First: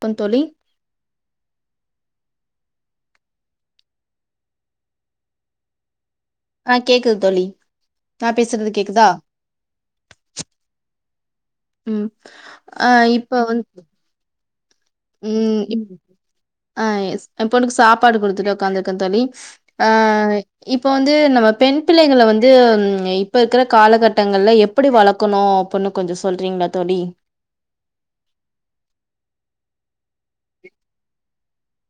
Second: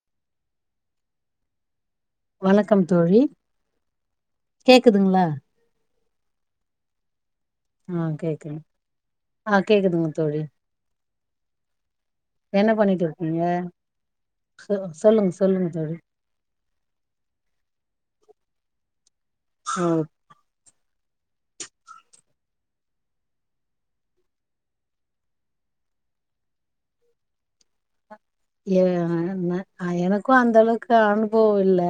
[unintelligible] தோழி வணக்கம் தோழி கேக்குதுங்களா ஆ கேக்குது தோழி ஆ நா கேக்குது பேசுறது கேக்குதா ஆ கேக்குதுங்க தோழி ம் என்ன ஆ பண்ணிட்டு இப்ப இருக்கீங்க வந்து சொல்லுங்க சொல்லுங்க சொல்லுங்க தோழி ஆ எஸ் ஏ பொண்ணுக்கு சாப்பாடு குடுத்துட்டு உக்காந்திருக்க தோழி ஆ ஓ இப்ப வந்து நம்ம பெண் பிள்ளைங்கள வந்து இப்ப இருக்கிற காலகட்டங்கள்ல எப் எப்டி வளக்கணு அப்புன்னு கொஞ்சோ சொல்றீங்களா தோழி ஏ அ ம எனக்கு அந்த அனுபோ இல்ல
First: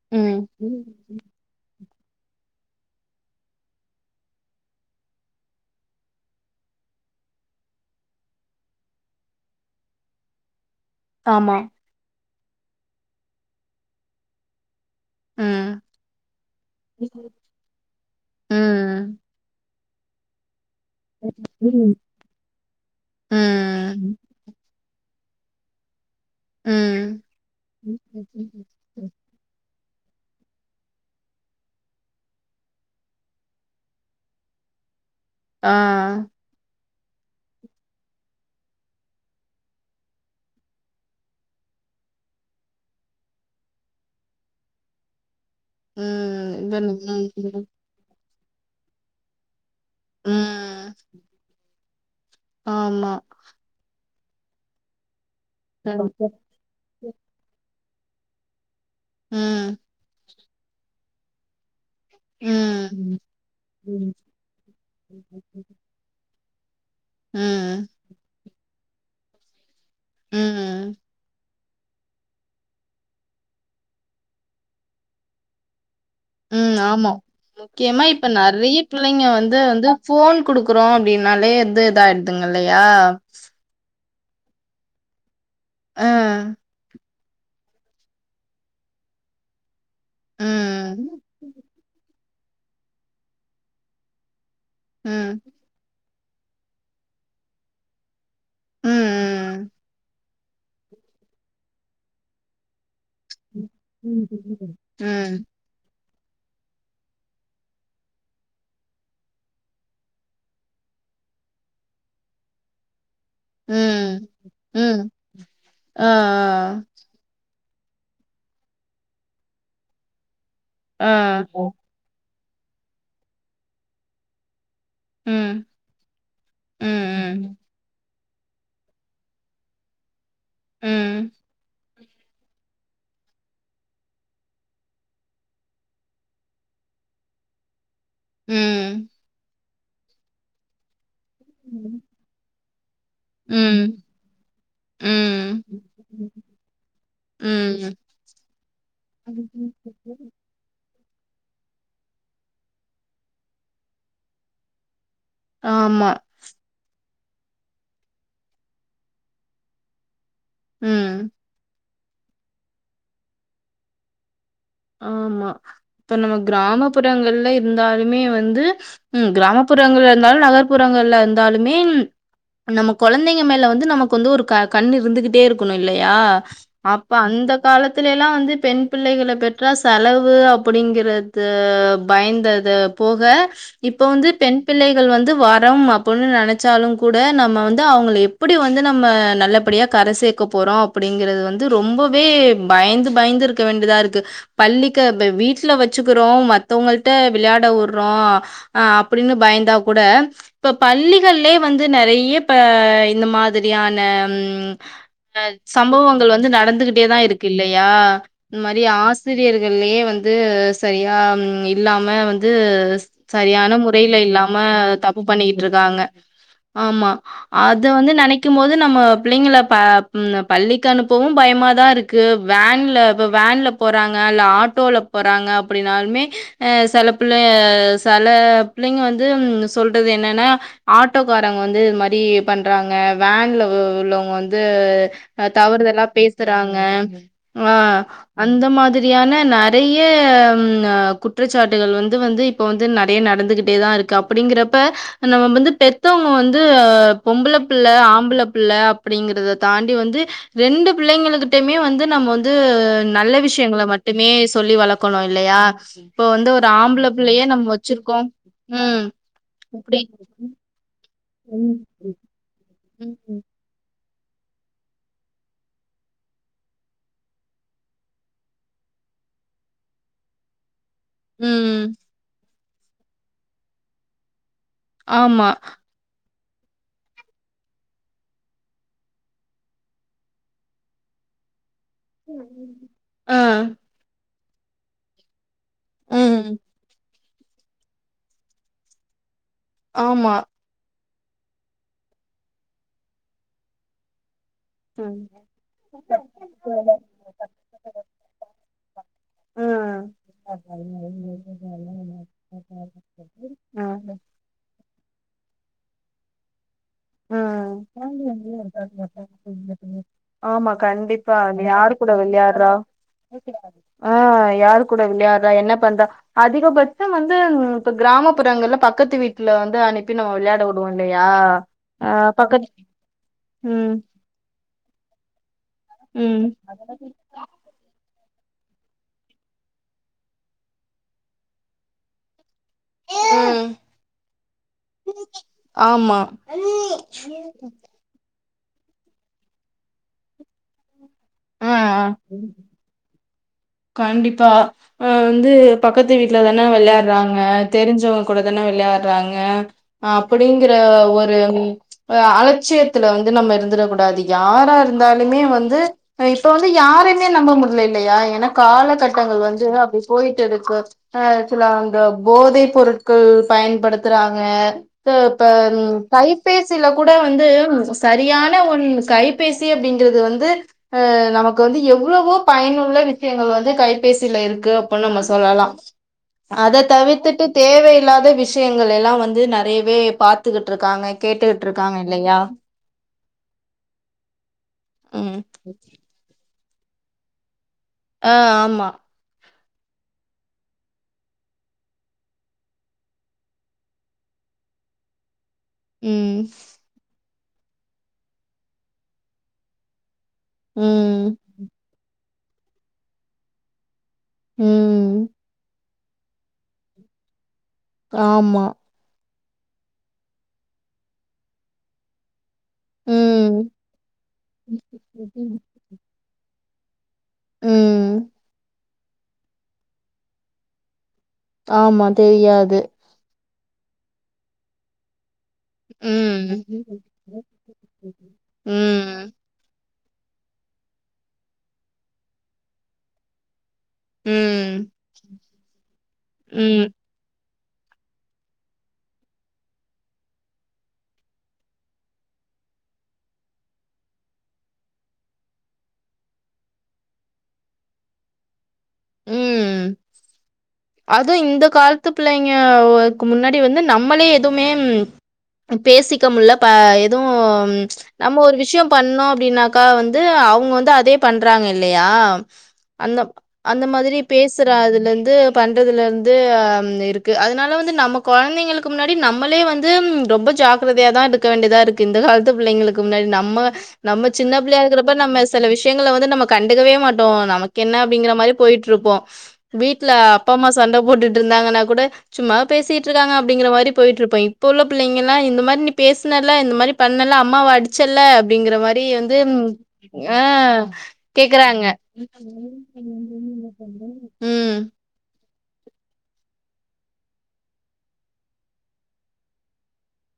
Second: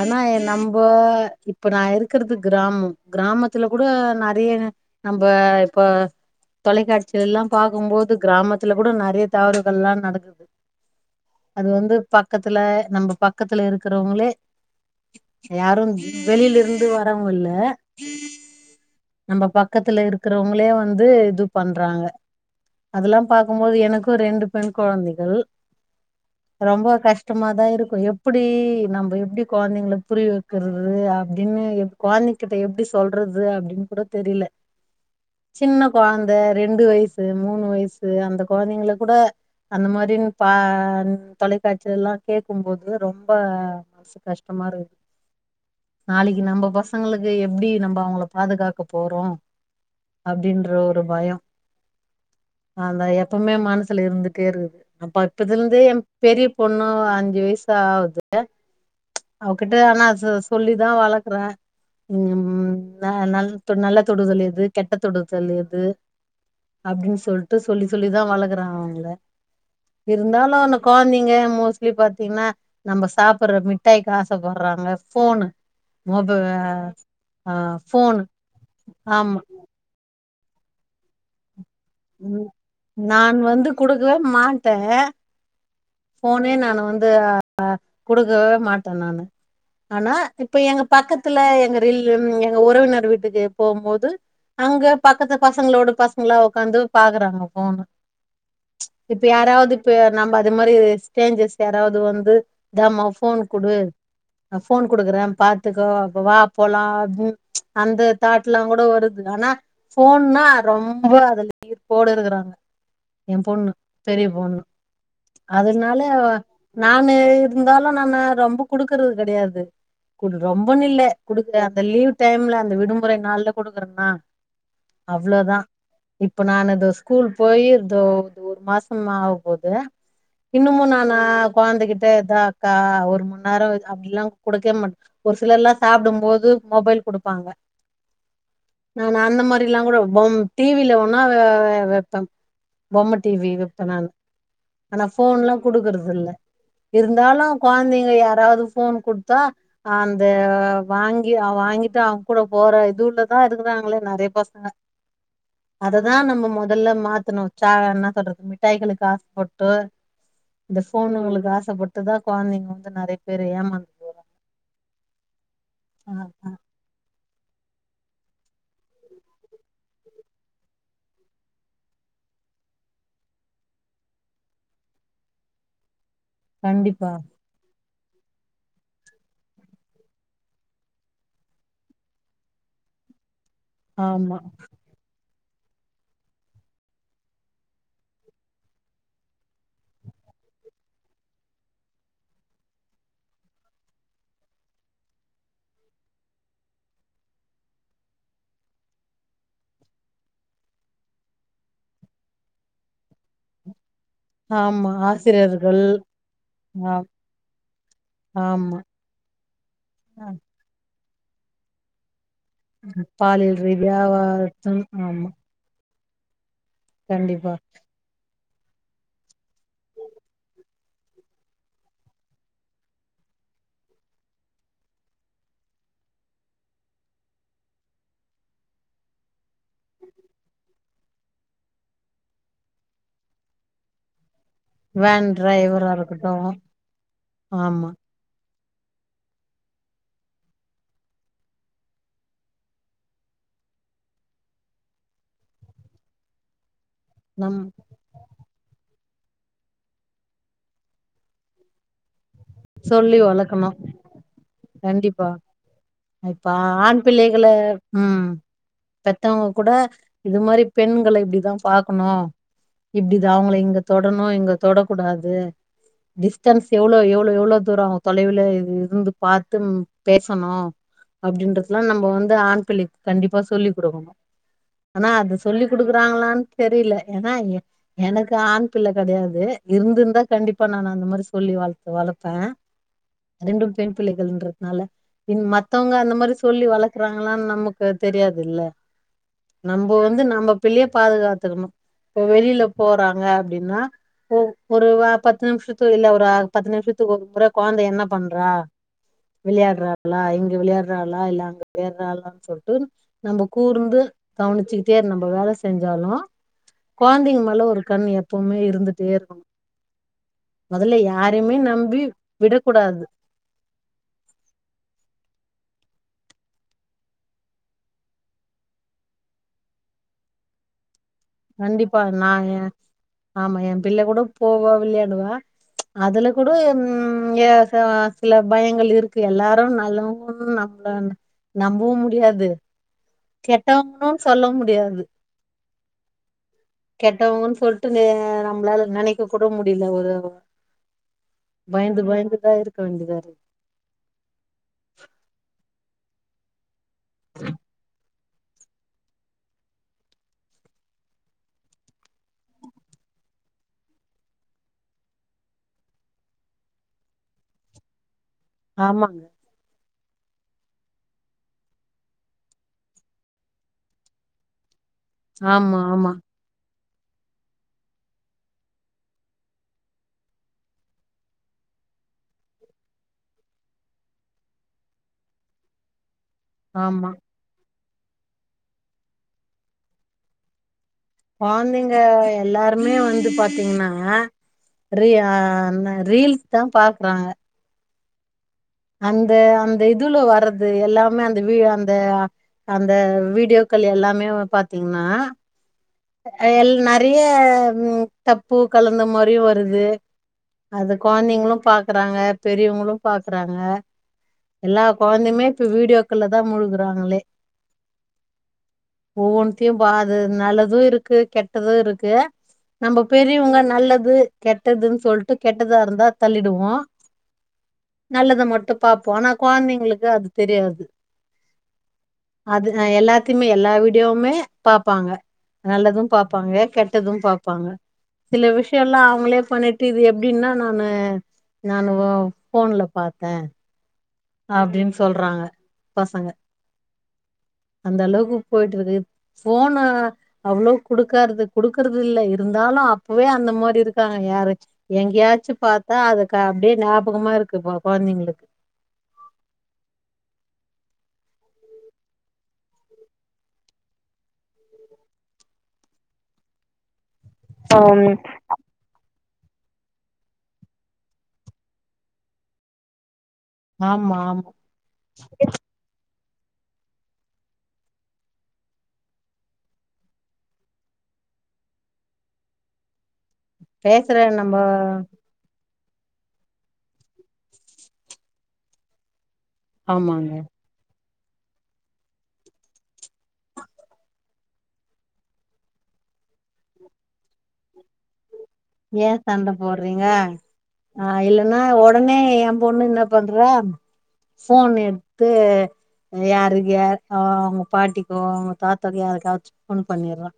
ஆனா ம் நம்ப இப்ப நா இருக்கறது கிராமம் கிராமத்துல கூட நெறையா நம்ம இப்ப தொலைக்காட்சிகள் எல்லா பாக்கும்போது கிராமத்துல கூட நெறையா தவறுகள் எல்லா நடக்குது ஆமா அது வந்து பக்கத்துல நம்ம பக்கத்துல இருக்கிறவங்ளே ம் யாரு வெளியில இருந்து வாரவங்க இல்ல ம் நம்ம பக்கத்துல இருக் இருக்கிறவங்களே வந்து இது ம் பண்றாங்க அதெல்லா பாக்கும்போது எனக்கு ரெண்டு பெண் கொழந்தைகள் ரொம்ப ம் கஷ்டமாதா இருக்கு எப்டி நம்ம எப்டிப் கொழந்தைங்களுக் புரிவக்கிறது அப்டின்னு எப் கொழந்தை கிட்ட எப்டி சொல்றது அப்டின்னு கூட தெரில ஆ சின்ன கொழந்த ரெண்டு வயஸ் சு மூணு வயசு அந்த கொழந்தைங்கள கூட அந்த மாரின் பா தொலைக்காட்சிகள்லா கேக்கும்போது ரொம்ப மனசுக்கஷ்டமா இருக்குது நாளைக்கி ம் நம்ம இவன் பசங்களுக்கு ம் எப்டி நம்ம அவங்கள பாதுகாக்க போறோ அப்டின்ற ம் ஒரு பயொ அந்த ஆமா எப் பவுமே மனசுல இருந்துட்டே இருக்குது அப்ப அப்பத்துல இருந்தே எ பெரியப் பொண்ணு அஞ்சு வய்ஸ் ஆவுது அவகிட்ட ம் ஆனா சொ சொல்லிதா வளக்குற ம் ந ம் நல் ம் நல்லதொடுதல் எது கெட்ட ம் தொடுதல் எது அப்டின் சொல்ட்டு சொல்லி ம் சொல்லிதா வளக்குற அவங்கள இருந்தாலு அந்த ம் கொழந்தைங்க மோஸ் லி பாத்தினா நம்ப சாப்புற மிட்டாய்க்கு ஆசைப்பட்றாங்க ஃபோனு ம் ஆமா முக்கியமா போனு இப்ப நறிய பிள்ளைங்க ஆமா வந்து வந்து ஃபோன் குடுக்குறோ அப்டின்னாலே அது இதாயிடுதுங்க உம் இல்லயா நான் வந்து குடுக்கவே மாட்டே ஆ ஃபோனே நான் வந்து அ குடுக்கவே மாட்ட நானு ஆனா இப்ப எங்க ம் பக்கத்துல எங்க ரில் எங்க உறவினர் வீட்டுக்கு போம்போது அங்க பக்கத்து ம் பசங்களோட பசங்களா உக்காந்து பாக்குறாங்க ஃபோனு இப்ப ம் யாராவது இப்ப நம்ப அது மாரி ஸ்ரேஞ்சர்ஸ் யாராவது வந்து இந்தம்மா ஃப் ஃபோன் குடு ம் நா ஃபோன் குடுக்குறே ம் பாத் த்துக்கோ அப்ப வா போலா அப்டி அந்த தாட்லா கூட வருது ஆனா ஃபோன்னா ரொம்ப அதுல ஈர்ப்போடு இருக்குறாங்க எ பொண்ணு ம் பெரிய பொண்ணு ம் அதனால ஆ நானு இருந்தாலு நானு ரொம்ப குடுக்கறது கடையாது குடு ரொம்பன் இல்ல ஆ குடுக்கு ஆ அந்த லீவ் டைம்ல அந்த விடுமுறை நாள்ல குடுக்குறனா ம் அவ்ளதா இப்ப நானு ம் தோ ஸ்கூல் ம் போயி தோ ஒரு மாசொ மேல ஆவபோது இன்னமு நானு ம் கொழந்தைகிட்ட இதா அக்கா ஒரு மணிநேரொ வெங் அப்படிலா கொடுக்கே மாட்ட ஒரு சிலர்லா சாப்டும் போது மொபைல் குடுப்பாங்க ம் நானு அந்த மாரிலா கூட பொம் டிவில வேனா வ வ வெப்பே பொம்ம டிவி வெப்ப ம் நானு ஆனா ஃபோன்லா ம் குடுக்றது இல்ல இருந்தாலு ம் கொழந்தைங்க யாராவது ஃபோன் குடுத்தா ஆ அந்த அ வாங்கி அ வாங்கிட்டு அவங்கூட போற இதுவுலதா இருக்குறாங்களே நறிய பசங்க ஆமா அததா நம்ம மொதல்ல மாத்தணு சா என்னா சொல்றது மிட்டாய்களுக்கு ஆச பட்டு இந்த ம் ஃபோன்ங்களுக்கு ஆசைப்பட்டுதா கொழந்தைங்க வந்து நறிய பேர் ஏமாந்து போறாங்க ஆமா ஆ இப்ப நம்ம ஆ, கிராமப்புறங்கள்ல இருந்தாலுமே வந்து ம் கிராமப்புறங்கள்ல இருந்தாலு நகர்ப்புறங்கள்ல இருந்தாலுமே நம்ம கொழந்தைங்க மேல வந்து நமக்கு வந்து ஒரு க கண் இருந்துகிட்டே இருக்கணு இல்லயா கண்டிப்பா அப்ப அந்த காலத்துலைலா வந்து பெண் பிள்ளைகள பெற் றா செலவு அப்டிங்கறது பயந்தது போக இப்ப வந்து ஆமா பெண் பிள்ளைகள் வந்து வரம் அப் பொண்ணு நெனச்சாலுங்கூட நம்ம வந்து அவங்கள எப்படி வந்து நம்ம நல்லபடியாக கரை சேர்க்க போறோ அப் அப்டிங்குறது வந்து ரொம்பவே பயந்து பயந்து இருக்க வேண்டிதா இருக்கு பள்ளிக்கு ப வீட்ல வச்சுக்கிறோ மத்தவங்கள்ட்ட விளயாட உடுறோ ஆ அப்டின்னு பயந்தா கூட இப்ப பள்ளிகள்லயே வந்து நறைய இப்ப இந்த மாதிரியான ம் ஆமா ஆசிரியர்கள் சம்பவங்கள் வந்து ஆ நடந்துகிட்டே தா இருக்கு இல்லையா இந்த ஆமா மாரி ஆ சிரியர்கள்லேயே ஆ, வந்து செரியா இல்லாம வந் து பாலியல் சரியான ரீதியா முறையில இல்லாம வளர்த்தும். தப்பு ஆமா பண்ணிட் ருக்காங்க ஆமா கண்டிப்பா அத் த வந்து நெனைக்கும் போது நம்ம பிள்ளைங்கள ம் பள்ளிக்கு அனுப்பவு பயமாதா இருக்கு க்கு வேன்ல இப்ப வேன்ல் போகறாங்க இல்ல ஆட்டோவுல போறாங்க அப்டின்னாலுமே அ செல புள்ள செல புள்ளைங்க வந்து சொல்றது என்னன்னா ஆட்டோக்காரங்க வந்து இது மாரி பண்றாங்க வேன்ல உள்ளவங்க வந் து வேன் அ டிரைவரா தவறுதல்லா இருக்கட்டு பேசுறாங்க ஆ ஆமா அந்த மாரியான நறைய ம் குற்றச்சாட்டுகள் வந்து வந்து இப்ப வந்து நறைய நடந்துகிட்டே தா இருக்கு அப்டிங்குறப்ப நம்ம வந்து பெத்தவங்க வந்து பொம்பள நம் புள்ள ஆம்பள புள்ள அப்டிங்கறத தாண்டி வந்து ரெண்டு பிள்ளைங்களுகிட்டமே வந்து நம்ம வந்து சொல்லி நல்ல வளக்கணு விஷ்யங்கள மட்டுமே சொல்லி வளக்கணு கண்டிப்பா இல்லயா இப்போ இப்ப வந்து ஒரு ஆண் ஆம்புள புள்ளையே பிள்ளைகள நம்ம வச்சிருக்கோ ம் பெத்தவங்க கூட இது மாரி பெண்களை இப்டிதா பாக்கணு ம், இப்பிடிதா அவுங்கள இங்க தொடணு இங்க தொடக்கூடாது டிஸ்டன்ஸ் எவ்ளோ எவ் ளோ எவ்ளோ தூரோ அவுங்க தொலைவுலயிருந்து பாத்து ம் பேசணு அப்டின்றதெல்லா ம். நம்ம வந்து ஆண் பிள்ளைக்கு கண்டிப்பா சொல்லிக் குடுக்கணு ஆனா அது ஆமா. சொல்லி் குடுக்கற குடுக்கறாங்களான்னு தெரில ஏனா எ எனக்கு ஆண் பிள்ளை கெடையாது இருந்துருந்தா கண்டிப்பா நானு அந்த மாரி சொல்லி வாளப் பு வளர்ப்பே ஆ. ரெண்டும் பெண் பிள்ளைகள்ன்றதுனால பெண் ம மத்தவங்க அந்த மாரி ம். சொல்லி வளக்குறாங்களான்னு நமக்கு தெரியாதுல்ல நம்போ வந்து ஆமா. நம்ம பிள்ளே பாதுகாத்துக்கணு இப்ப வெளியில போறாங்க அப்டின்னா போவ் ஒரு வா பத்து ம் நிமிஷத்துல இல்ல ஒரு அர பத்து நிமிஷத்துக்கு ஒரு முற கெழந்தை என்ன பண்றா ஆ விளையாட்றாப்ளா இங்க விளையாட்றாளா இல்ல அங்க விளையாட்றாளான்னு சொல்ட்டும் நம்ம கூர்ந்து கவனிச்சுக்கிட்டே நம்ம வேல செஞ்சாலு கொழந்தைங்க மேல ஒரு கண் எப்பவுமே இருந்துட்டே இருக்கணு மொதல்ல இப்ப யாரையுமே யாரு நம்பி கூட விளையாட்றா விடக்கூடாது ஆ யாரு கூட விளையாட்றா என்ன பண்றா அதிகபட்சம் வந்து இப்ப கிராமப்புறங்கள்ல பக்கத்து வீட்ல வந்து அனுப்பி நம்ம விளையாட விடுவோல்லையா கண்டிப்பா நாங்க ஆமா எ ம் பிள்ளக் கூட போவா விளையான்னுவா அதுல ம் கூட ம் எ சா சில பயங்கள் இருக்கு எல்லாரு நல்லவங்களு நம்புல நம்பவும் முடியாது ம், கெட்டவங்கலு சொல்லவு முடியாது ஆமா கெட்டவங்கன் சொல்ட்டு நே நம்ளால நெனைக்க கூட முடியில ஒரு ஆ ஆ பயந்து பயந்துதா இருக்க வேண்டியதாருக்கு கண்டிப்பா ஆ வந்து பக்கத்து வீட்ல தான விளையாட்றாங்க தெரிஞ்சவங் கூட தான விளையாட்றாங்க அப்டிங்குற ஒரு ம் அ அலட்சியத்துல வந்து நம்ம இருந்துடகூடாது யாரா இருந்தாலுமே வந்து அ இப்ப வந்து யாரையுமே நம்ப முடியல இல்லையா ஏன்னா ஆமாங்க காலகட்டங்கள் வந்து அப்டி போயிட்டுருக்கு ஆ சில அந்த போதை பொருட்கள் பயன்படுத்துறாங்க த்து இப்ப ஆமா ம் ஆமா கை பேசில கூட வந்து சரியான ஒன் கைபேசி அப்டிங்கறது வந்து ஆ நமக்கு வந்து எவ்ளோவோ பயனுள்ள விஷயங்கள் வந்து கைபேசியில இருக்கு அப்புன்னு நம்ம சொல்லலா அத ஆமா தவிர்த்துட்டு தேவையில்லாத விஷயங்கள் எல்லாம் வந்து நெறையவே பாத்துகிட்டு இருக்காங்க கேட்டுக்கிட்டு மார்னிங் இருக்காங்க எல்லாத் இல்லையா எல்லாமே வந்து பாத்தீங்கன்னாங்க ம் ஆஹ் ரீல்ஸ் தான் பாக்குறாங்க ஆஹ் ஆமா அந்த அந்த இதுல வர்றது எல்லாமே அந்த வீ அந்த அந்த வீடியோக்கள் எல்லாமே பாத்தீங்கன்னா ம் ஆஹ்‌ நெறைய தப்பு கலந்த மாதிரியும் வருது அந்த ம் கொழந்தைங்களும் பாக்குறாங்க பெரியவங்களும் பாக்குறாங்க எல்லா ம் கொழந்தையுமே இப்ப வீடியோக்கல்ல தான் மூழ்குறாங்களே ஆமா ஒவ்வொன்னுத்தையும் பாரு நல்லதும் இருக்கு கெட்டதும் இருக்கு நம்ம பெரியவங்க ம் நல்லது கெட்டதுன்னு சொல்லிட்டு கெட்டதா இருந்தா தள்ளிடுவோம் ம் நல்லது மட்டும் பாப்போம் ஆனா கொழந்தைங்களுக்கு அது தெரியாது ஆமா தெரியாது அதுங்க எல்லாத்தையுமே எல்லா வீடியோவுமே பாப்பாங்க நல்லதும் ம் பாப்பாங்க கெட்டதும் பாப்பாங்க சில விஷயம் எல்லாம் ம் அவங்களே பண்ணிட்டு இது எப்டின்னா நானு நானு‌ம் போன்ல பாத்தேன் அப்டின்னு சொல்றாங்க பசங்க உம் அந்த அளவுக்கு போயிட்டு இருக்கு போனு அவ்ளோ குடுக்காருது குடுக்குறது இல்ல இருந்தாலும் அப்பவே அந்த மாதிரி இருக்காங்க யாரு எங்கயாச்சும் பாத்தா அதுக்கு அப்டியே ஞாபகமா இருக்கு கொழந்தைங்களுக்கு உம் அதுவும் இந்த காலத்து பிள்ளைங்கக்கு‌ முன்னாடி வந்து நம்மளே எதுவுமே பேசிக்க மூல்ல ப எதுவும் ஆம் நம்ம ஒரு விஷயம் பண்ணோம் அப்டின்னாக்கா வந்து அவங்க வந்து அதே பண்றாங்க இல்லையா அந்த அந்த ஆமா மாதிரி ஆமா பேசுற அதுல இருந்து பண் ல இருந்து இருக்கு அதனால வந்து நம்ம கொழந்தைங்களுக்கு முன்னாடி நம்மளே வந்து ரொம்ப ஜாக்கிர கிரதைய தான் இருக்க வேண்டியதா இருக்கு இந்த காலத்து பிள்ளைங்களுக்கு முன்னாடி நம்ம நம்ம சின்ன பிள்ளையா இருக்கிறப்ப நம்ம சில விஷயங்களை வந்து நம்ம கண்டுக்கவே மாட்டோம் நமக்கு என்ன அப்டிங்கிற மாதிரி போயிட்டு இருப்போம் வீட்ல ஆமாங்க அப்பா அம்மா சண்டை போட்டுட்டு இருந்தாங்கன்னா கூட சும்மா பேசிட்டுருக்காங்க அப்டிங்கிற மாதிரி போயிட்டு இருப்போம் இப்ப உள்ள பிள்ளைங்கல்லாம் இந்த மாதிரி நீ பேசனல இந்த மாதிரி பண்ணல்ல அம்மா அடிச் செல்ல அப்டிங்கற மாதிரி ஏ வந்து சண்ட போடுறீங்க ஆஹ் ஆ இல்லன்னா கேக்குறாங்க ஒடனே ஏ பொண்ணு என்ன பண்றா ம். போன் எடுத்து யாருக்கு அவங்க பாட்டிக்கும் அவங்க தாத்தாக்கும் யாருக்காச்சும் போன் பண்ணிடுறா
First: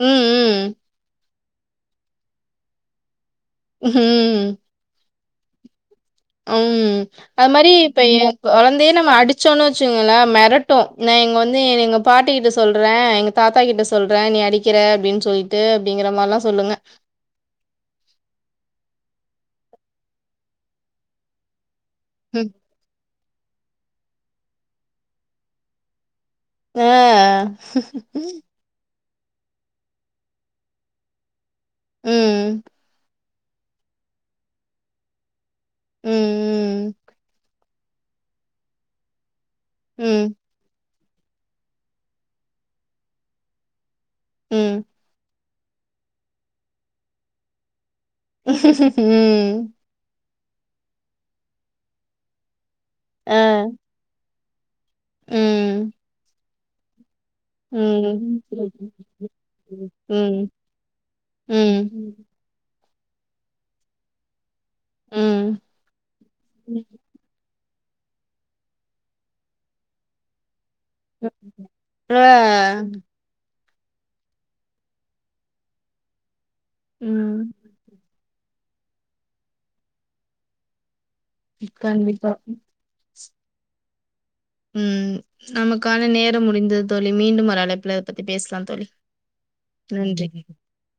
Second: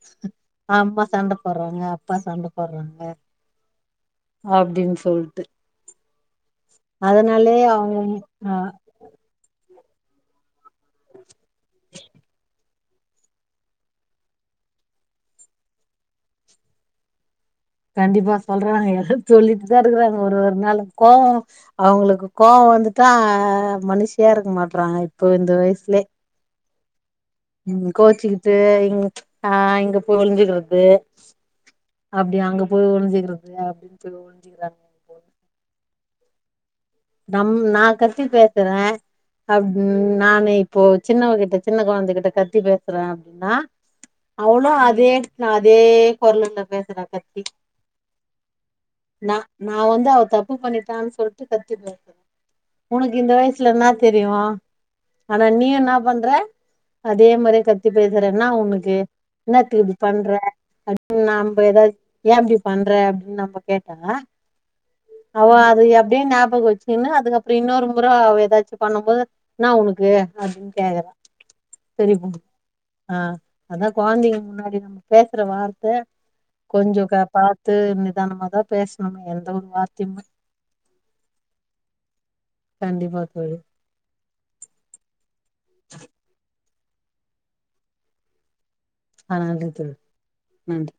ம், ம். அம்மா சண்டை போட்றாங்க அப்பா சண்டை போட்றாங்க உம் அப்டின்னு சொல்ட்டு ம் அது அதனாலயே மாதிரி அவங்க இப்ப ஆ கொழந்தையே நம் அடிச்சோன்னு வச்சுக்கோங்களேன் மெரட்டும் நான் எங்க வந்து நீங்க பாட்டிக்கிட்ட சொல்றேன் சொல்றேன் எங்க தாத்தா கிட்ட சொல்றேன் நீ அடிக்கிற அப்டின்னு சொல்லிட்டு அப்டிங்கிற மாறிலாம் சொல்லுங்க கண்டிப்பா சொல்றாங்க சொல்லிட்டு தான் இருக்கறாங்க ஒரு ஒரு நாளும் கோவம் அவங்களுக்கு ம். கோவம் வந்துட்டா மனுஷியா இருக்க மாட்டறாங்க இப்போ இந்த வயசுலயே ஆஹ் ம், கோச்சிக்கிட்டு இங் ஆ இங்க போய் ஒழிஞ்சிக்கிறது அப்டி ம். அங்க போய் ஒழிஞ்சிக்கிறது அப்டின்னு போய் ஒழிஞ்சிக்கிறாங்க ம், ம் நம் நா கத்தி பேசுறே அப் ம். ம். நானே இப்போ சின்னவ கிட்ட சின்ன கொழந்தைகிட்ட கத்தி பேசுற அப்டின்னா அவளு ம். அதே ல்ல அதே குரலுல பேசுறா கத்தி நா ம் நா வந்து அவ தப் பு பண்ணிட்டான்னு சொல்ட்டு கத்தி பேசுற உனக்கு இந்த ஆ. வயசுல என்னா தெரியு ஆனா நீ ம். என்னா பண்ற அதே மாரி கத்தி பேசுறே ம். என்னா உனக்கு என்னத்துக்கு இப்படி பண்ற ம். அப்டினு நாம்ப எதாது ம். ஏ இப்டி பண்ற அப்டின்னு நம்ப கேட்டா அவ ம். அது எப் ப கோச்சிகின்னு அதுக்கப்பறோ இன்னொரு முறை அவ ஏதாச்சு பண்ணும்போது என்னா உனக்கு அப்டின்னு கேக்கறா பெரியப்பொண்ணு அஹ் ஆ அதா கொழந்தைங்க முன்னாடி நம்ம பேசுற வார்த்த கொஞ்சோ க ம். பாத்து நிதானமாதா பேசணுமே எந்த ஒரு வார்த்தையுமே ம், கண்டிப்பா கண்டிப்பா தோழி ம் நமக்கான நேரம் முடிந்தது தோழி மீண்டும் ஒரு அழைப்புல இதப் பத்தி பேசலா தோழி ஆ நன்றி தோழி நன்றி. நன்றி